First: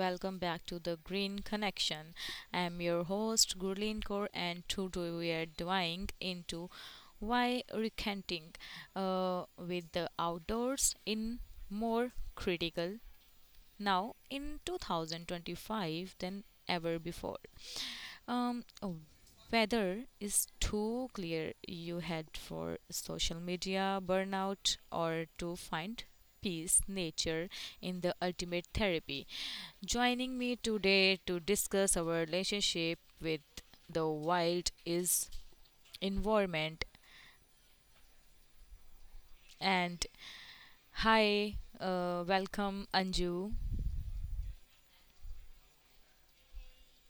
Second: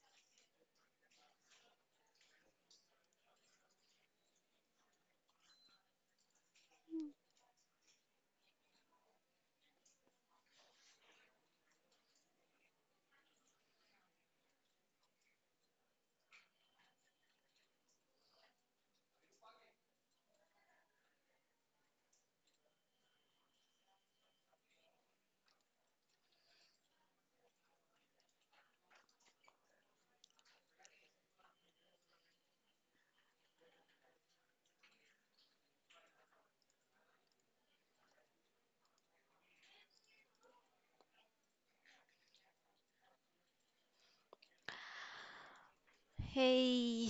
welcome back to the Green Connection. I'm your host, Gurleen Kaur, and today we are diving into why recanting with the outdoors in more critical now in 2025 than ever before. Um, oh, weather is too clear you head for social media burnout or to find peace nature in the ultimate therapy joining me today to discuss our relationship with the wild is environment and hi, welcome, Anju. Hey,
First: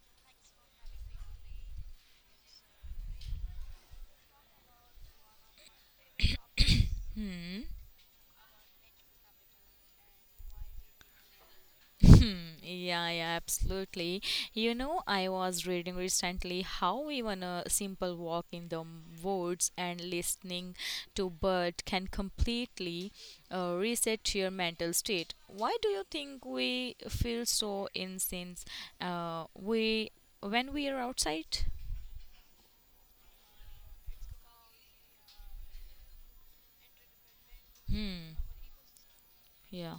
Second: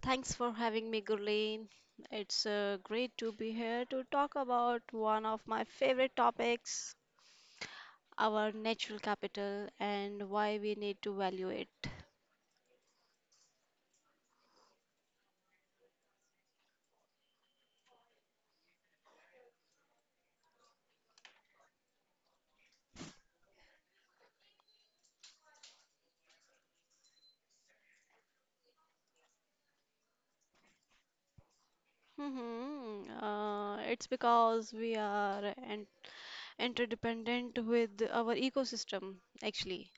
thanks for having me, Gurleen. It's great to be here to talk about one of my favorite topics, our natural capital and why we need to value it. Yeah, yeah, absolutely. You know, I was reading recently how even a simple walk in the woods and listening to bird can completely reset your mental state. Why do you think we feel so insane we when we are outside? It's because we are an interdependent with our Hmm. ecosystem, actually, Yeah.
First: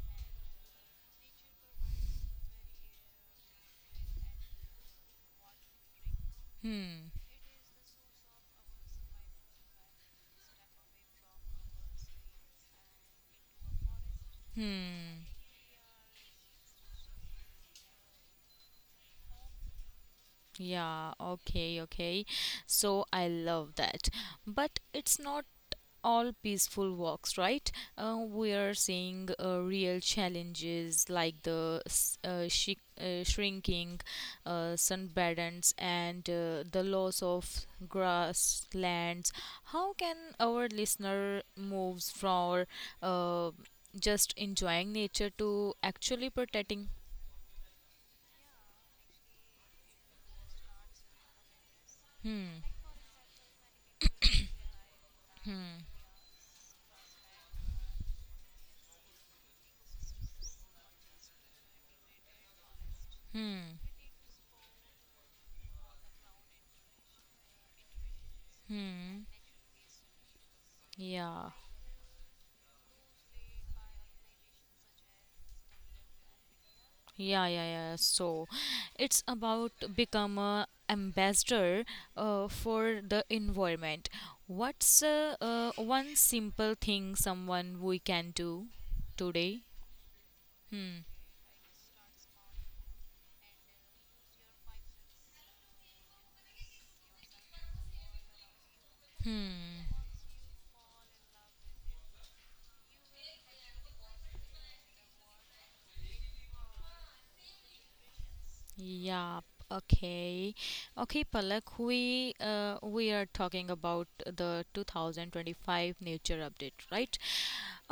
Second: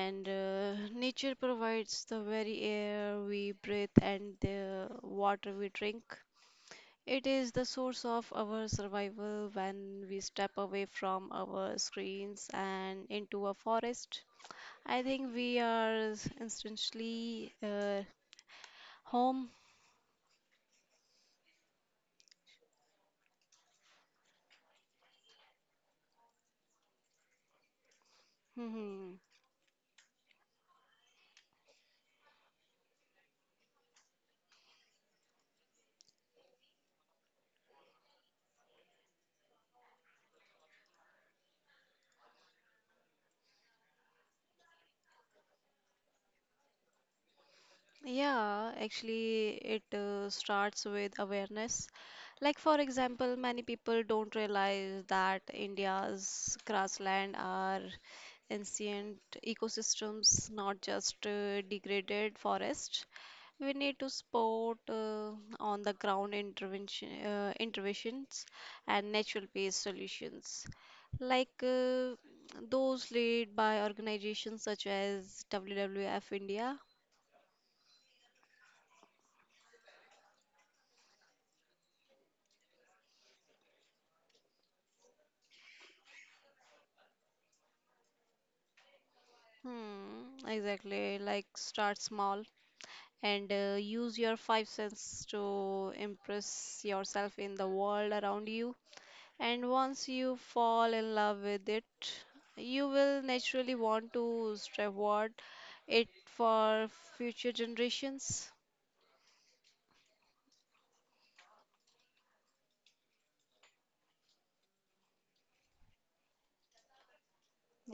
and nature provides the very air we breathe and the water we drink. Hmm. It is the source of our survival when we step away from our screens and into a forest. I Hmm. think we are instantly home. Yeah, okay, okay. So I love that. But it's not all peaceful walks, right? We are Mhm. seeing real challenges like the s- shi shrinking sunbeds and the loss of grasslands. How can our listener moves from uh, just enjoying nature to actually protecting? Yeah, actually, it starts with awareness. Like, Hmm. for example, many people don't realize that India's grassland are ancient ecosystems, not just degraded forests. We Hmm. need to support on the ground interventions and Hmm. natural based solutions, Yeah. like those led by organizations such as WWF India. Yeah, yeah, yeah. So it's about become a ambassador for the environment. What's one simple thing someone we can do today? Hmm, Hmm. exactly, like start small and use your 5 cents to impress yourself in the world around you. And Hmm. once you fall in love with it, you will naturally want to reward it for future generations. Yeah, okay. Okay, Palak, we are talking about the 2025 nature update, right?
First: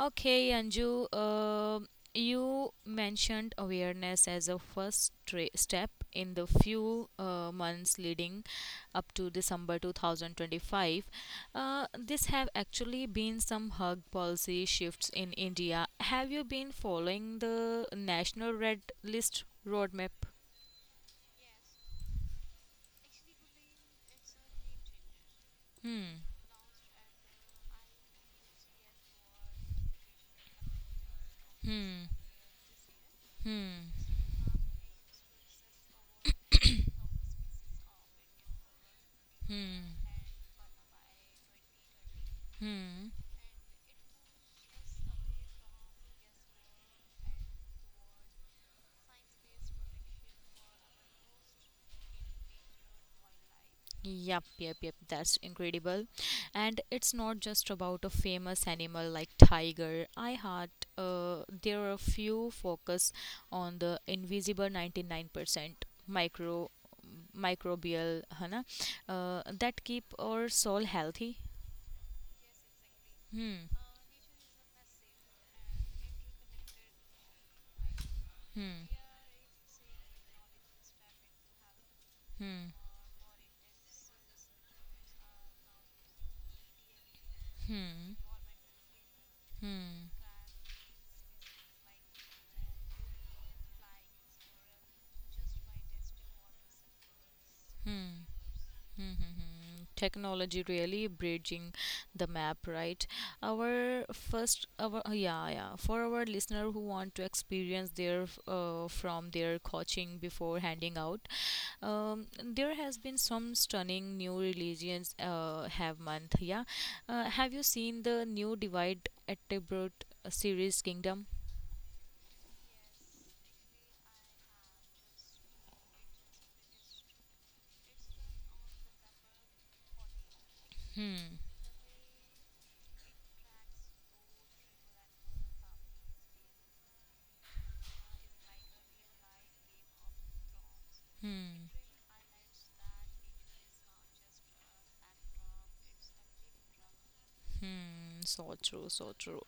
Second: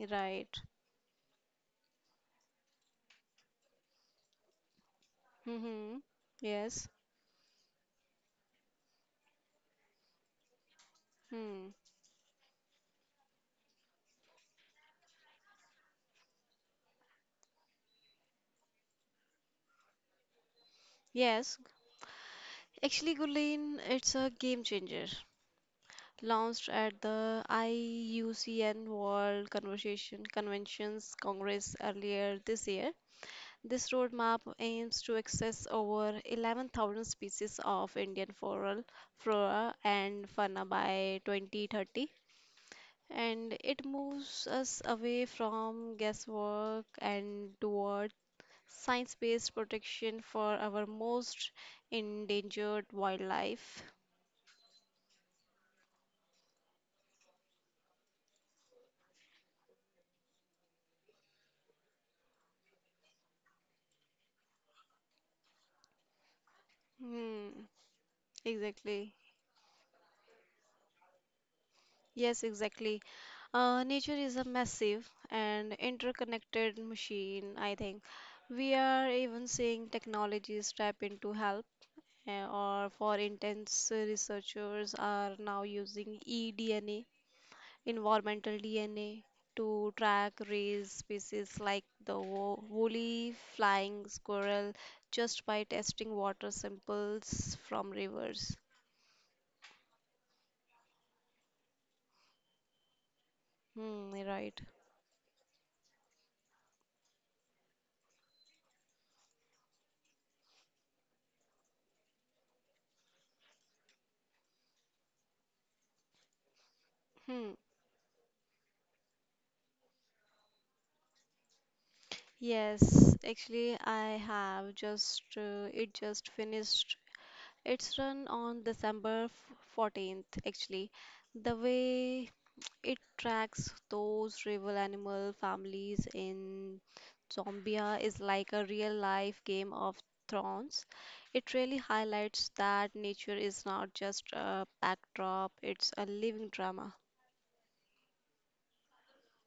Okay, Anju, you mentioned awareness as a first step Mm-hmm. in the Yes. few months leading up to December 2025. Hmm. This have actually been some hug policy shifts in India. Have you been following the national red list roadmap? Yes, actually, Gulen, it's a game changer. Hmm. Launched at the IUCN World Conversation Conventions Congress Hmm. earlier this year, Hmm. this roadmap aims to access over 11,000 species of Indian flora Hmm. and fauna by 2030, Hmm. and it moves us away from guesswork and toward science-based protection for our most endangered wildlife. Yep, yep, yep. That's incredible. And it's not just about a famous animal like tiger. I had, there are a few focus on the invisible 99% micro Hmm, microbial, है ना, exactly. That keep our soul healthy. Yes, exactly. Hmm. Nature is a massive and interconnected machine, I think. We Hmm. are even seeing technologies step in to help, Hmm. or for intense researchers are now using eDNA, Hmm. environmental DNA, to Hmm. track raised species like the woolly flying squirrel just by testing water samples from rivers. Technology really bridging the map right our Hmm, right. first our yeah, yeah, for our listener who want to experience their from their coaching before handing out, there has been some stunning new religions have month, yeah, have Hmm. you seen the new divide at series kingdom? Yes, actually, I have just it just finished its run on December 14th. Actually, Hmm. the way it tracks those rival animal families in Zombia is like a real life Game of Thrones. It Hmm. really highlights that nature is not just a backdrop, it's a living drama. Hmm. So true, so true.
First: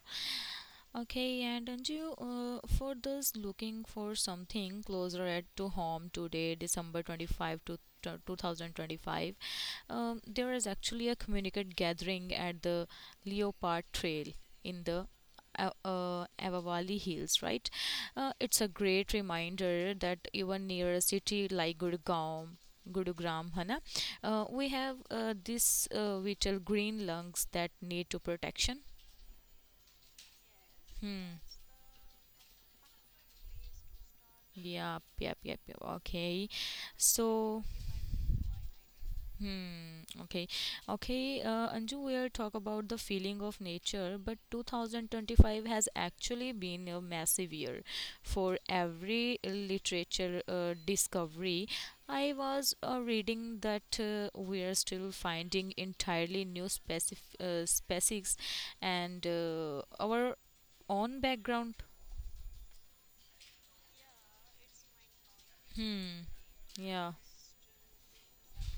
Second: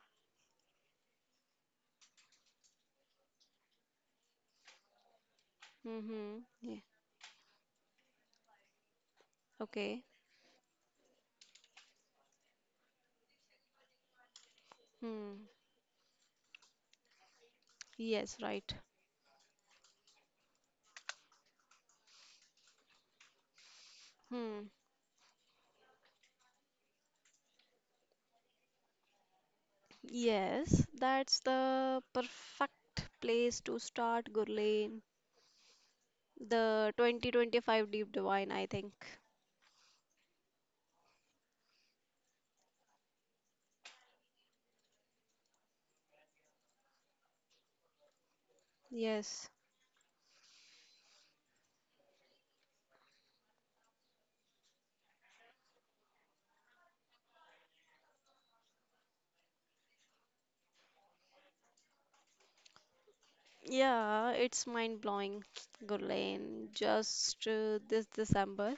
Okay, and Anju, for those looking for something closer at to home Mm-hmm. today, Yeah. December 25 to 2025, Okay. There is actually a communicate gathering at the Leopard Trail in the Hmm. Avavali Hills, right? Yes, It's a right. great reminder that even near a city like Gurgaon, Gurugram, है ना, we Hmm. have this vital green lungs that need to protection. Yes, Hmm. that's the perfect place to start, Gurleen. Yep, yep, yep, yep. Okay. The So, 2025 Deep Divine, I think. hmm, okay. Okay, Anju, we'll talk about the feeling of nature, but 2025 has actually been a massive year for every Yes. literature discovery. I was reading that we are still finding entirely new species and our own background. Yeah, it's mind-blowing, Hmm, Gurleen. yeah. Just this December,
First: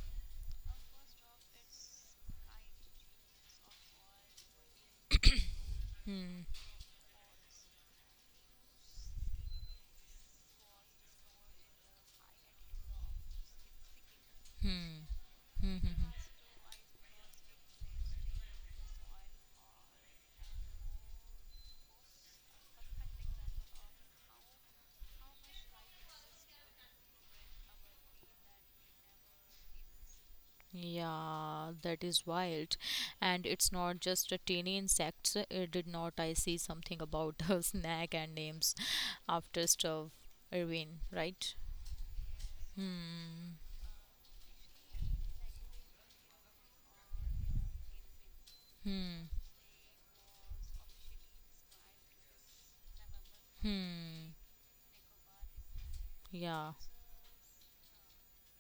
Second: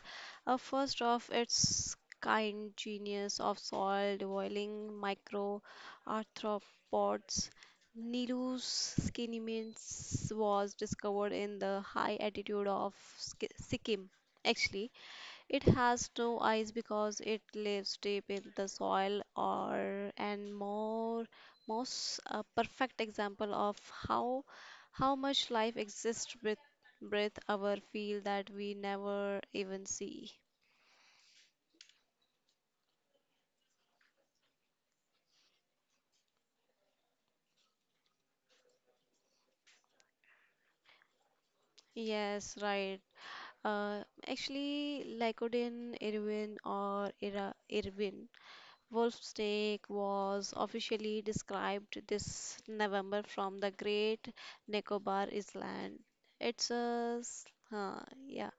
a first of its kind genius of soil boiling micro arthropods. Nilu's skinimins was discovered in the high altitude of Sikkim, actually. It has no eyes because it lives deep in the soil or and more most a perfect example of how how much life exists with breath our feel that we never even see. Yeah, that is wild. And it's not just a tiny insects. Did not I see something about a snack and names after stuff, Irwin, right? Yes, right. Hmm. Uh, Actually, Lycodin, Irwin, or Ira, Irwin Hmm. Wolf's Take was officially described this November from the Great Hmm. Nicobar Island. It's Yeah. a s- uh, yeah,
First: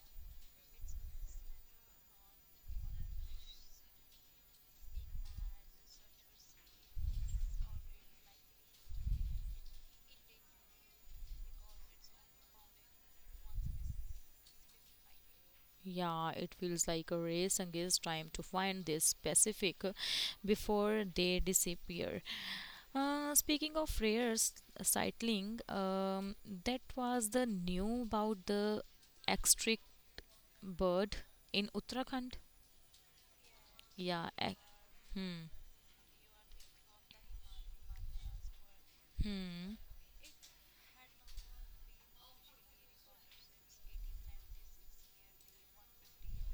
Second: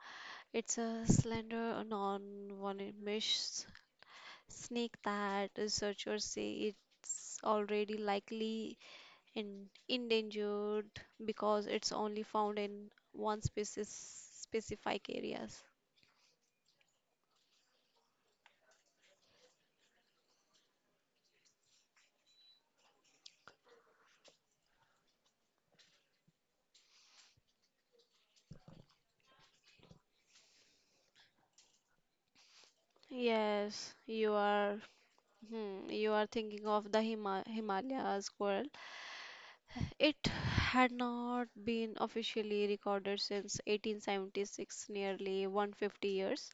it's a slender, non-venomous snake that researchers say it's already likely in, endangered because it's only found in one species specific areas. Yeah, it feels like a race against time to find this specific before they disappear. Speaking of rare sightling, that was the new about the extra bird in Uttarakhand? Yes, Yeah. you are Hmm. You are thinking of the Himalaya squirrel. Hmm. It had not been officially recorded since 1876, nearly 150 years,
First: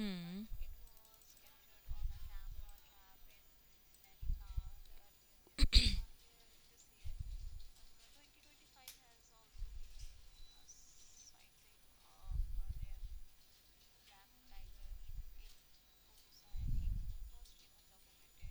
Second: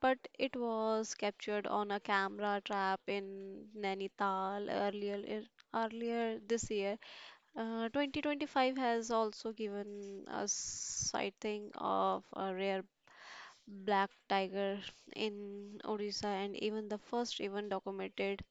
but it was captured on a camera trap in Nainital earlier this year. 2025 has also given us sighting of a rare black tiger in Odisha and even the first even documented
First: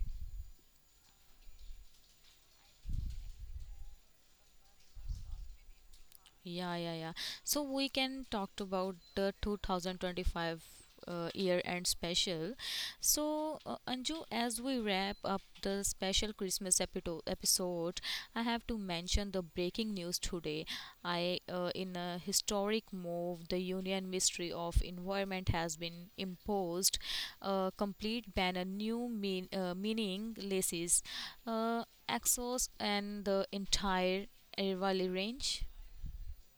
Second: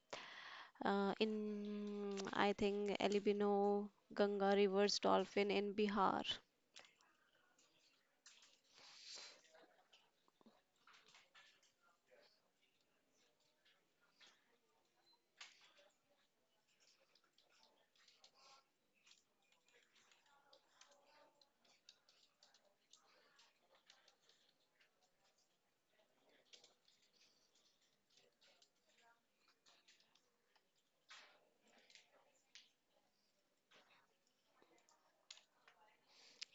in I think Elibino Ganga rivers dolphin in Bihar. Yeah, yeah, yeah. So we can talk about the 2025 year end special. So, Anju, as we wrap up the special Christmas episode, I have to mention the breaking news today. In a historic move, the Union Ministry of Environment has been imposed a complete ban on new meaning laces, uh, Exos, and the entire Ervali range.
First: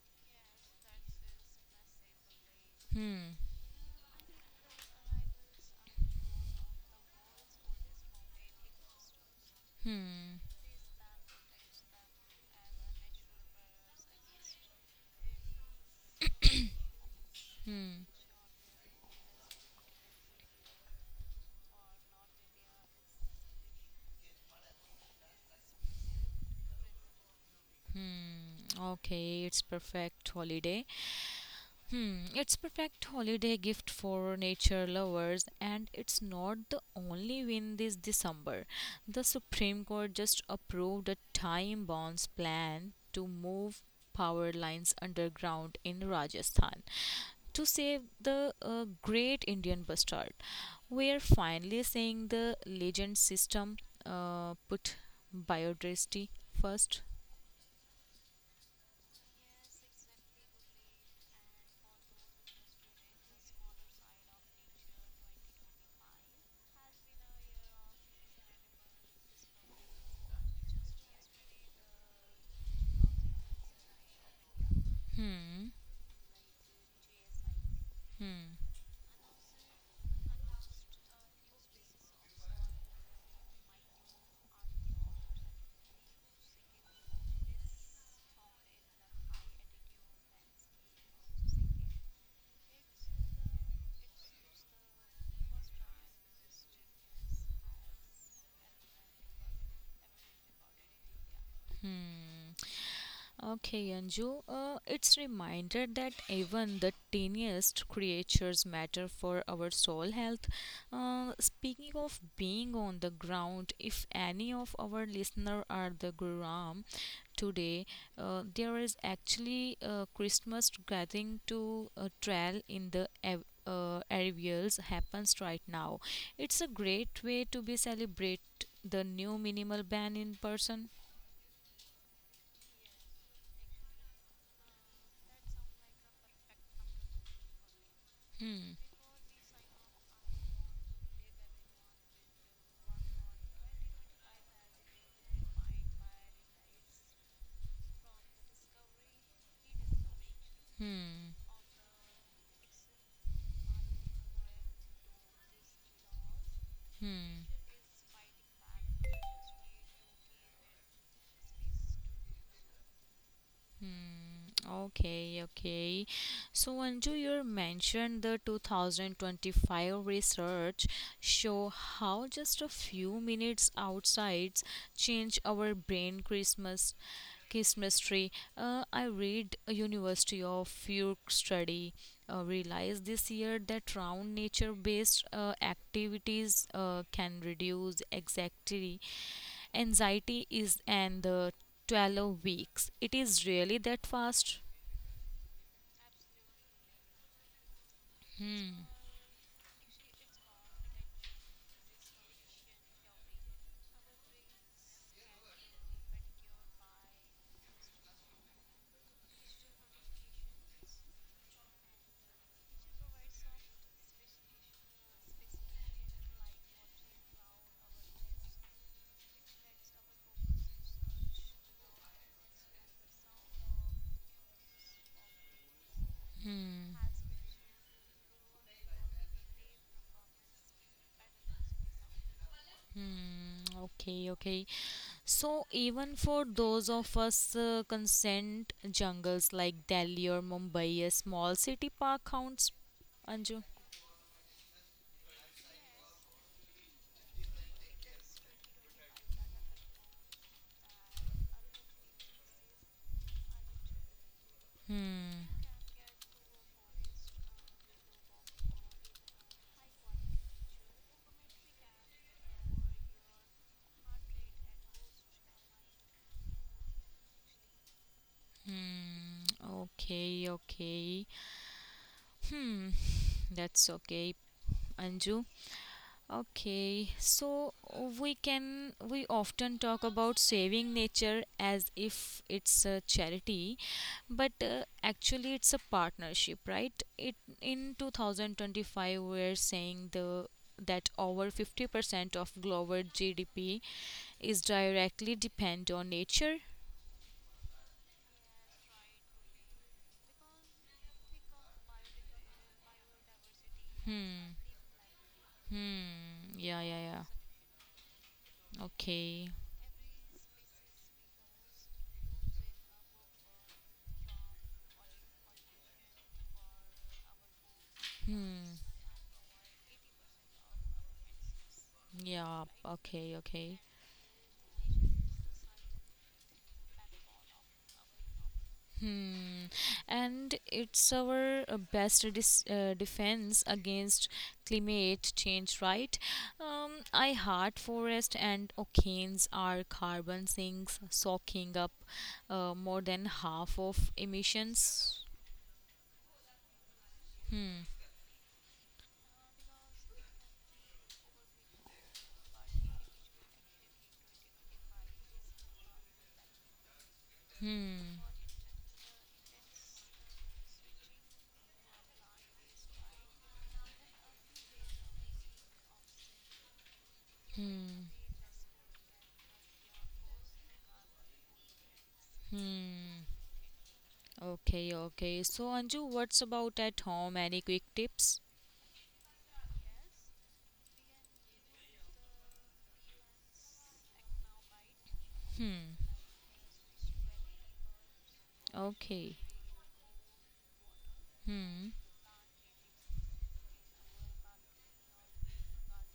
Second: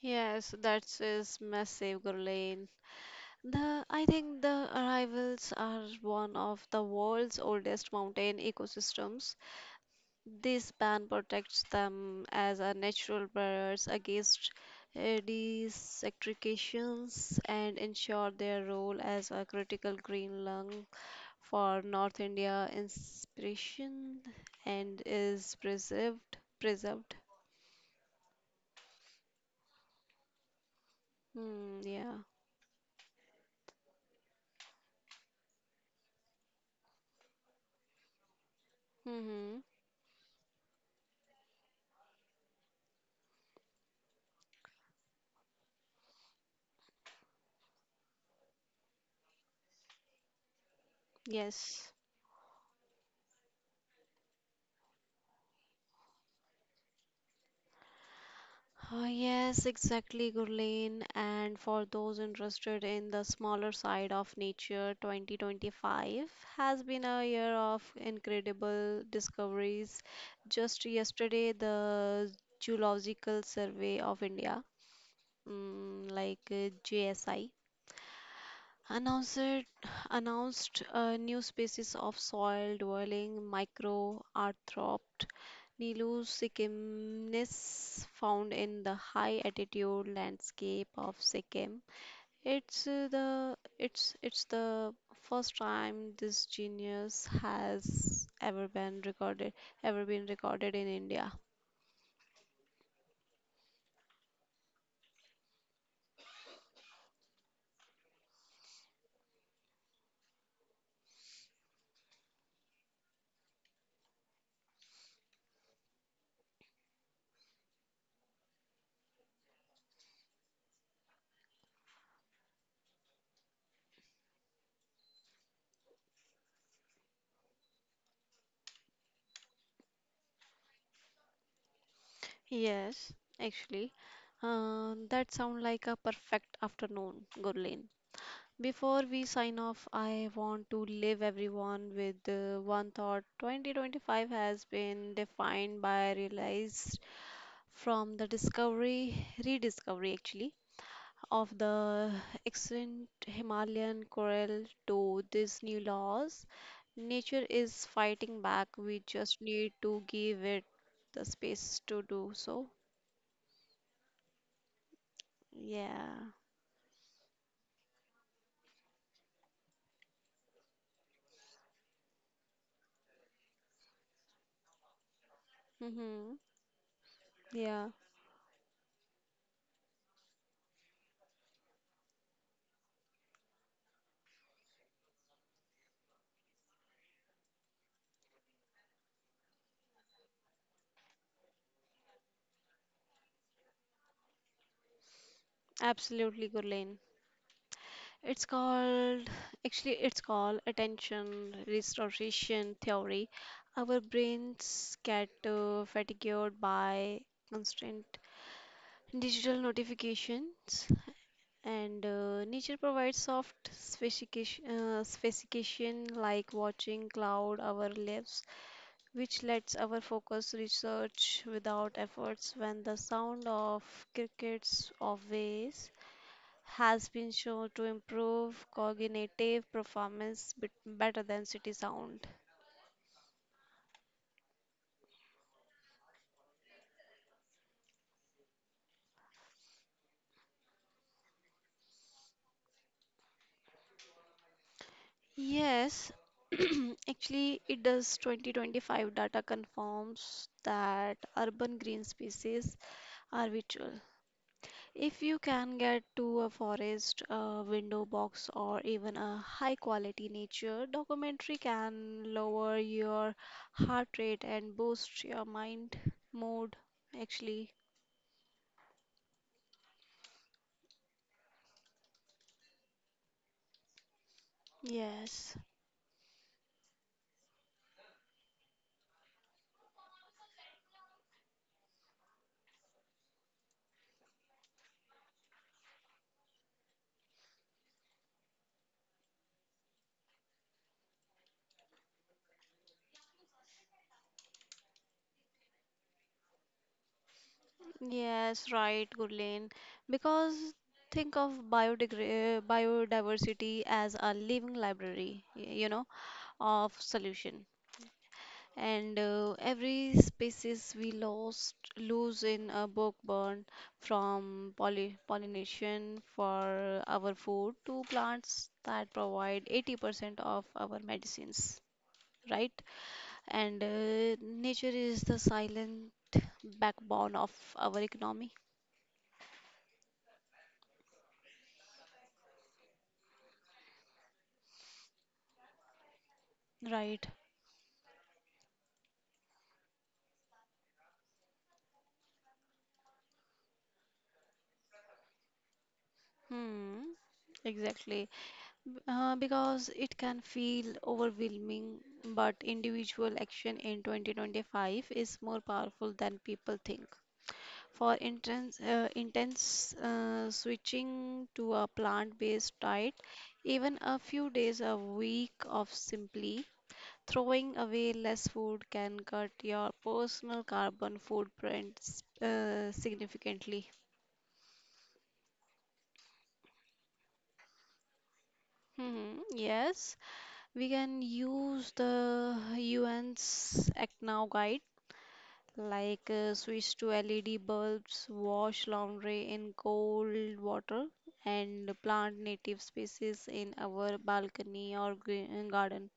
Yes, that is massive, Gurlain. Hmm. The I think the arrivals are one of the world's oldest mountain ecosystems. Hmm. This band protects them as a natural barriers against desecrations and ensure their role as a critical green lung for North India inspiration and is preserved. Okay, it's perfect holiday. Hmm, yeah. Hmm. It's perfect holiday gift for nature lovers, and it's not the only win this December. The Mm-hmm. Supreme Court just approved a time bonds plan to move power lines underground in Rajasthan to save the great Indian bustard. We are finally Yes. seeing the legend system put biodiversity first. Oh, yes, exactly, Gurleen. And for those interested in the smaller side of nature, 2025 has been a year of incredible discoveries. Just yesterday, the Geological Survey of India, Hmm. mm, like JSI, Hmm. announced announced a new species of soil dwelling microarthropt Nilusikimnis found in the high altitude landscape of Sikkim. It's the first time this genus has ever been recorded in India. Mm, okay, Anju, it's reminder that even the tiniest creatures matter for our soul health. Speaking of being on the ground, if any of our listener are the Guram today, there is actually a Christmas gathering to trail in the areas happens right now. It's a great way to be celebrate the new minimal ban in person. Yes, actually, that sounds like a perfect afternoon, Gurleen. Hmm. Before we sign off, I want to leave everyone with one thought. 2025 has been defined by realized from the discovery, rediscovery, actually, of the extinct Himalayan coral to these new laws. Hmm. Nature is fighting back. We just need to give it the space to do so. Okay, okay. Yeah. So, Anju, you mentioned the 2025 research show how just a few minutes outside change our brain Mm-hmm. Christmas Yeah. Christmas tree. I read a University of York study. Realized this year that round nature-based activities can reduce anxiety is and the 12 weeks it is really that fast. Absolutely, Gurleen. It's called, it's called attention restoration theory. Our brains get fatigued by constant digital notifications, and nature provides soft specification like watching cloud our lives, which lets our focus research without efforts when the sound of crickets or waves Hmm, has been shown to improve cognitive performance bit better than city sound. okay, okay. So, even for those of us consent jungles like Delhi or Mumbai, a small city park counts, Anju? Yes, actually, it does. 2025 data confirms that urban green spaces are virtual. If you Hmm, can get to a forest, a window box, or even a high quality nature documentary, can lower your heart rate and boost your mind mood. Actually, okay, okay. That's okay, Anju. yes. Okay, so we often talk about saving nature as if it's a charity, but actually it's a partnership, right? It in 2025 we're saying the that over 50% of global GDP is directly depend on nature. Yes, right, Gurleen. Because think of biodiversity as a living library, you know, Hmm, yeah, of yeah, yeah. solution. And Okay. Every species we lost lose in a book burn from pollination for our food to Hmm, plants that provide 80% of our medicines, yeah, right? okay, And okay. Nature is the silent backbone of our economy, Hmm. And it's our best defense against climate change, right? Right? I heart forest and oceans are carbon sinks, soaking up more than half of emissions. Hmm, exactly. Because it can feel overwhelming, but individual action in 2025 is more powerful than people think. For intense, intense switching to a plant-based diet, even a few days a week of simply throwing Hmm. away less food can cut your personal carbon footprint Hmm. significantly. Okay, okay. So, Anju, what's about at home? Any quick tips? Hmm, yes. We can use the UN's Act Now guide, Hmm. like switch to LED bulbs, wash Okay. laundry in cold water, Hmm. and plant native species in our balcony or green garden.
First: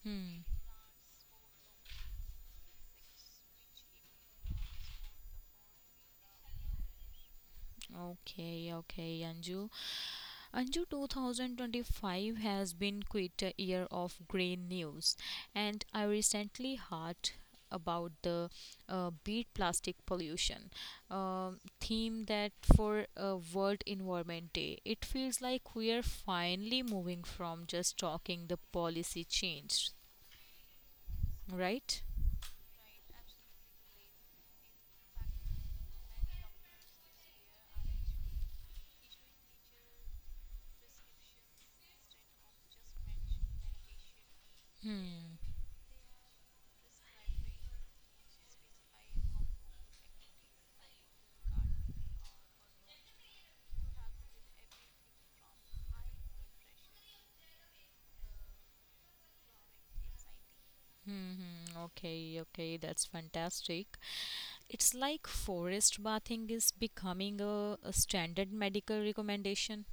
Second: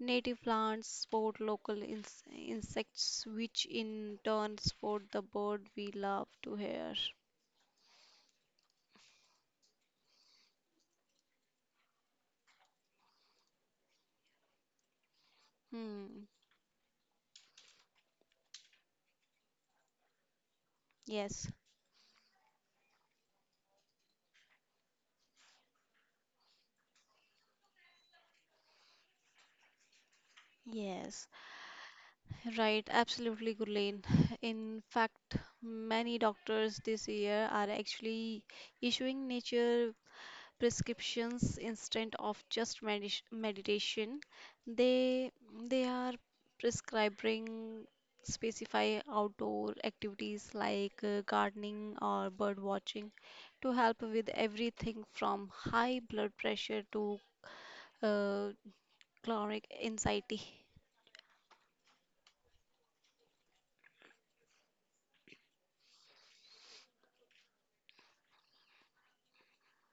Native Hmm. plants support local insects, which in turn support the bird we love to hear. Okay, okay, Anju. Anju, 2025 has been quite a year of grey news, and I Hmm. recently heard about the Beat Plastic Pollution Yes. Theme that for a World Environment Day. It feels like we are finally moving from just talking the policy change, Yes. right? Right, absolutely, Gurleen. In fact, many doctors this year are actually issuing nature prescriptions instead of just medis meditation. They Hmm, they are prescribing specify outdoor activities like gardening or bird watching to help with everything from high blood pressure to uh, chronic anxiety. okay, okay, that's fantastic. It's like forest bathing is becoming a standard medical recommendation.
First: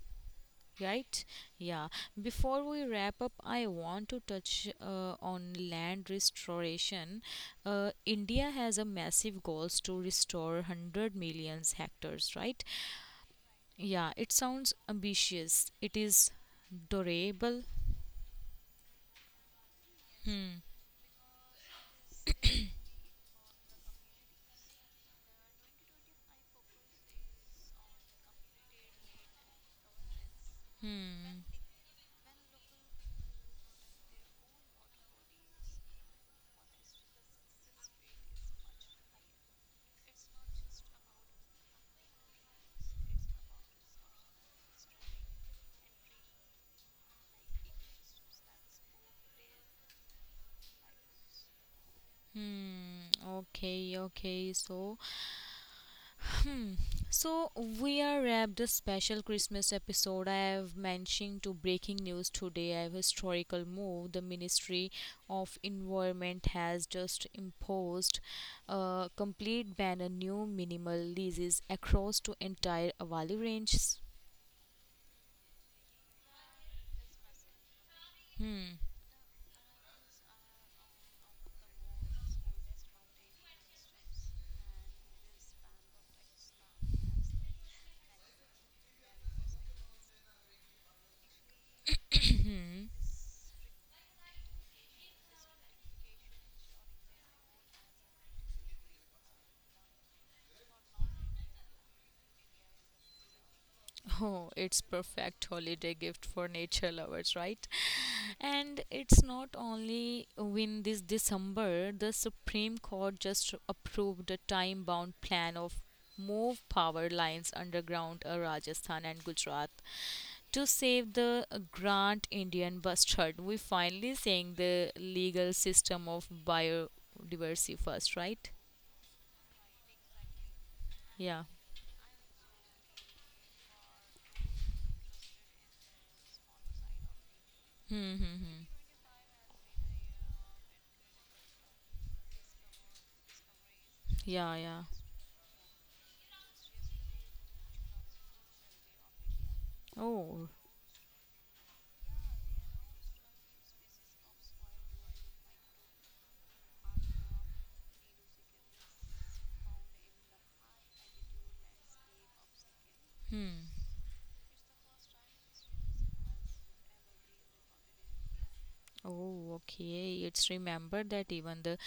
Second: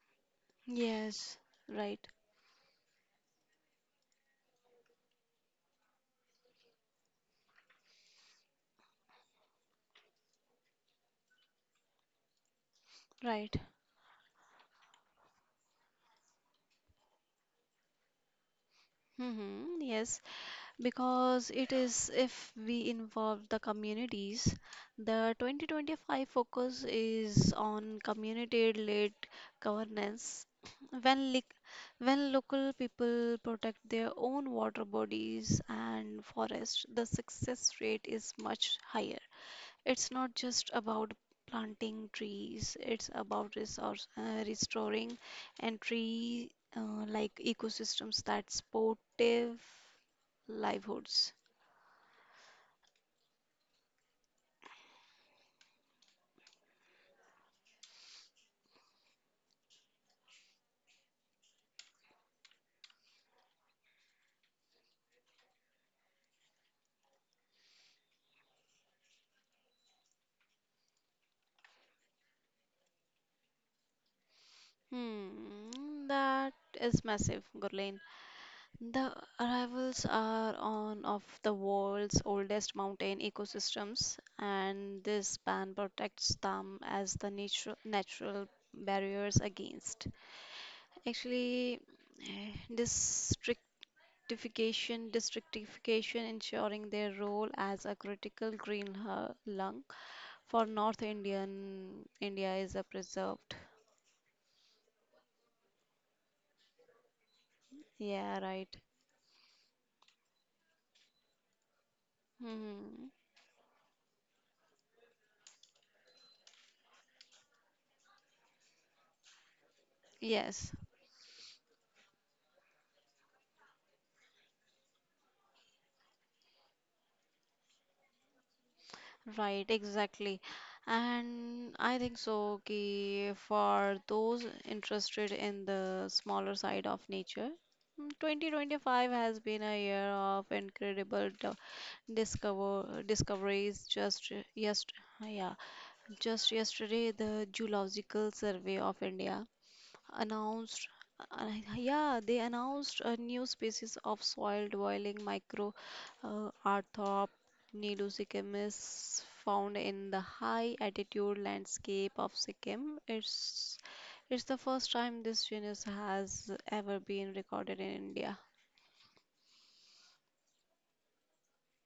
Right? Yes, Yeah. right, Before we wrap up, I want to touch on land restoration. India has a massive goals to restore 100 million hectares, right? right. Yeah, it sounds ambitious. It is durable. Yes, Hmm. because it is if we involve the communities, the 2025 focus is on community-led governance. Hmm. When, lic when local people protect their own water bodies and forests, the success rate is much higher. It's not just about planting trees, it's about restoring and tree like ecosystems that supportive livelihoods. Hmm. Okay. Okay. So, so we are wrapped a special Christmas episode. I have mentioned to breaking news today. I have historical move. The Ministry of Environment has just imposed a complete ban on new minimal leases across to entire Avali ranges. Hmm, that is massive, Gurleen. Hmm. The arrivals are on of the world's oldest mountain ecosystems, and this ban protects them as the natural barriers against. Actually, eh, this Stratification, districtification, ensuring their role as a critical lung for North India is a preserved. Oh, it's perfect holiday gift for nature lovers, right? Yeah, right. And it's not only when this December, the Supreme Hmm. Court just approved a time bound plan of move power lines underground Rajasthan and Gujarat to Yes, save the Grand Indian bustard. We're finally seeing the legal system of biodiversity first, right? right, exactly. Yeah. And I think so ki for those interested in the smaller side of nature, mm, Hmm, hmm, hmm. 2025 has been a year of incredible discoveries just Yeah, yeah. yes yeah. Just yesterday, the Geological Survey of India Oh. announced, uh, yeah, they announced a new species of soil dwelling micro arthrop nilusichemis found in the high altitude landscape of Sikkim. Hmm. It's the first time this genus has ever been recorded in India. Oh, okay. It's remembered that even the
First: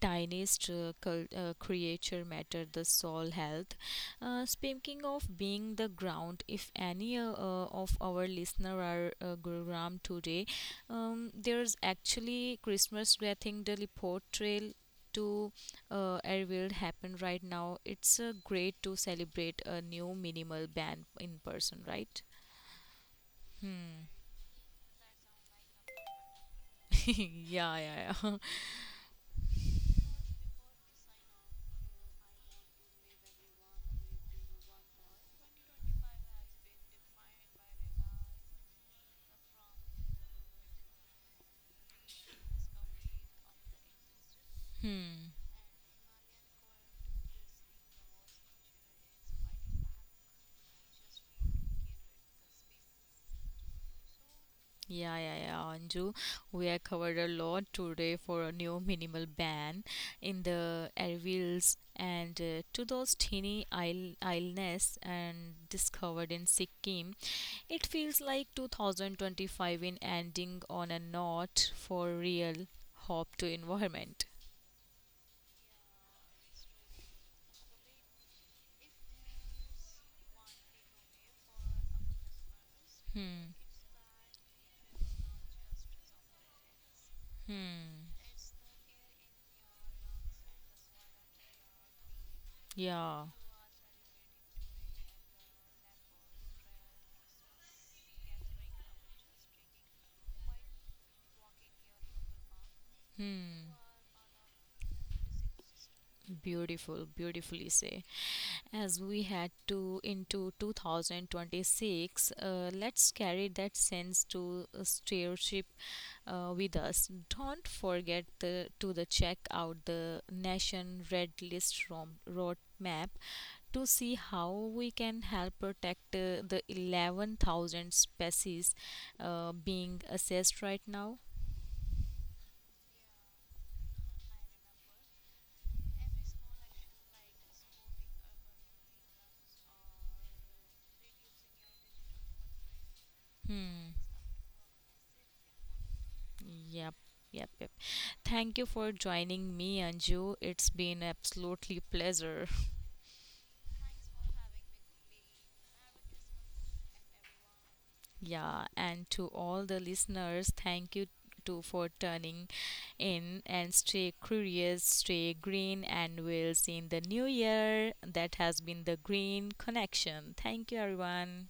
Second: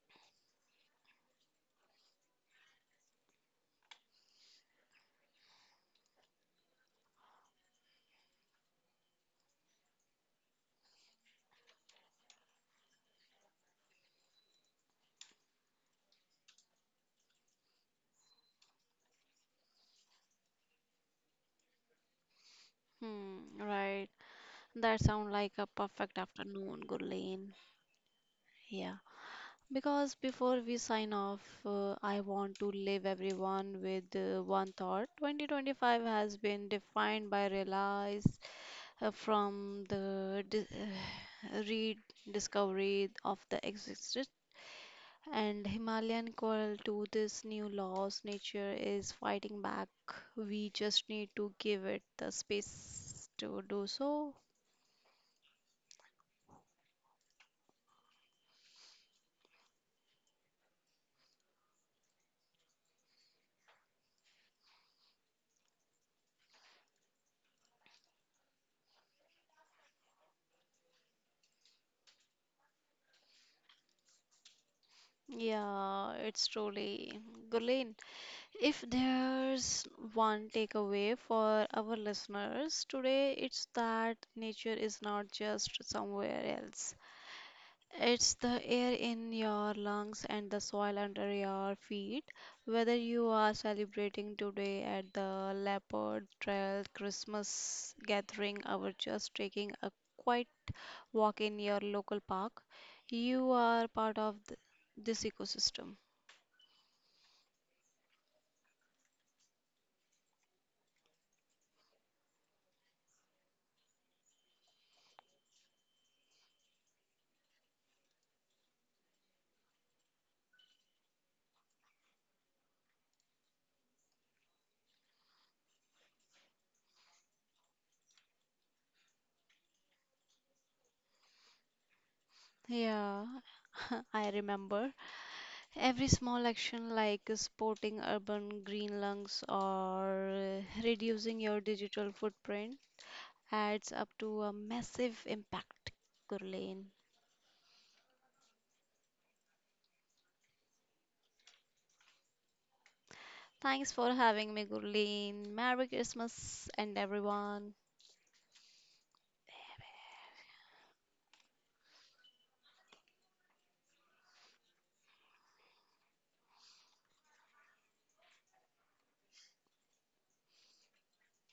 tiniest creature matter the soul health. Speaking of being the ground, if any of our listener are gurugram today, there's actually christmas getting the Report Trail to Airwild happen right now. It's great to celebrate a new minimal band in person, right? Hmm, right. Hmm. That sounds like a perfect afternoon, Gurleen. Yeah, yeah, yeah. Yeah. Because before we sign off, I want to leave everyone with one thought. 2025 has been defined by realize uh, from the di- rediscovery of the existence Hmm. and Himalayan coral to this new laws. Nature is fighting back. We just need to give it the space to do so. Yeah, yeah, yeah, Anju. We have covered a lot today for a new minimal ban in the airwheels and to those teeny isleness and discovered in Sikkim. It feels like 2025 in ending on a note for real hope to environment. Yeah, it's truly Gurleen. If there's one takeaway for our listeners today, Hmm, it's that nature is not just somewhere else. hmm, It's the air in your lungs and the soil under your feet. Whether yeah, you are celebrating today at the Leopard Trail Christmas gathering or just taking a quiet walk in your local park, you hmm. are part of this ecosystem. Beautiful, beautifully say. As we head to into 2026, let's carry that sense to a stewardship with us. Don't forget the, to the check out the Nation Red List roadmap to see how we can help protect the 11,000 species being assessed right now. Yeah, I remember. Every small action like sporting urban green lungs or reducing your digital footprint adds Hmm. up to a massive impact, Gurleen. Yep. Yep, yep. Thank you for joining me, Anju. It's been absolutely pleasure. Thanks for having me, Gurleen. Merry Christmas and everyone. Yeah, and to all the listeners, thank you too for turning in and stay curious, stay green, and we'll see in the new year. That has been the Green Connection. Thank you, everyone.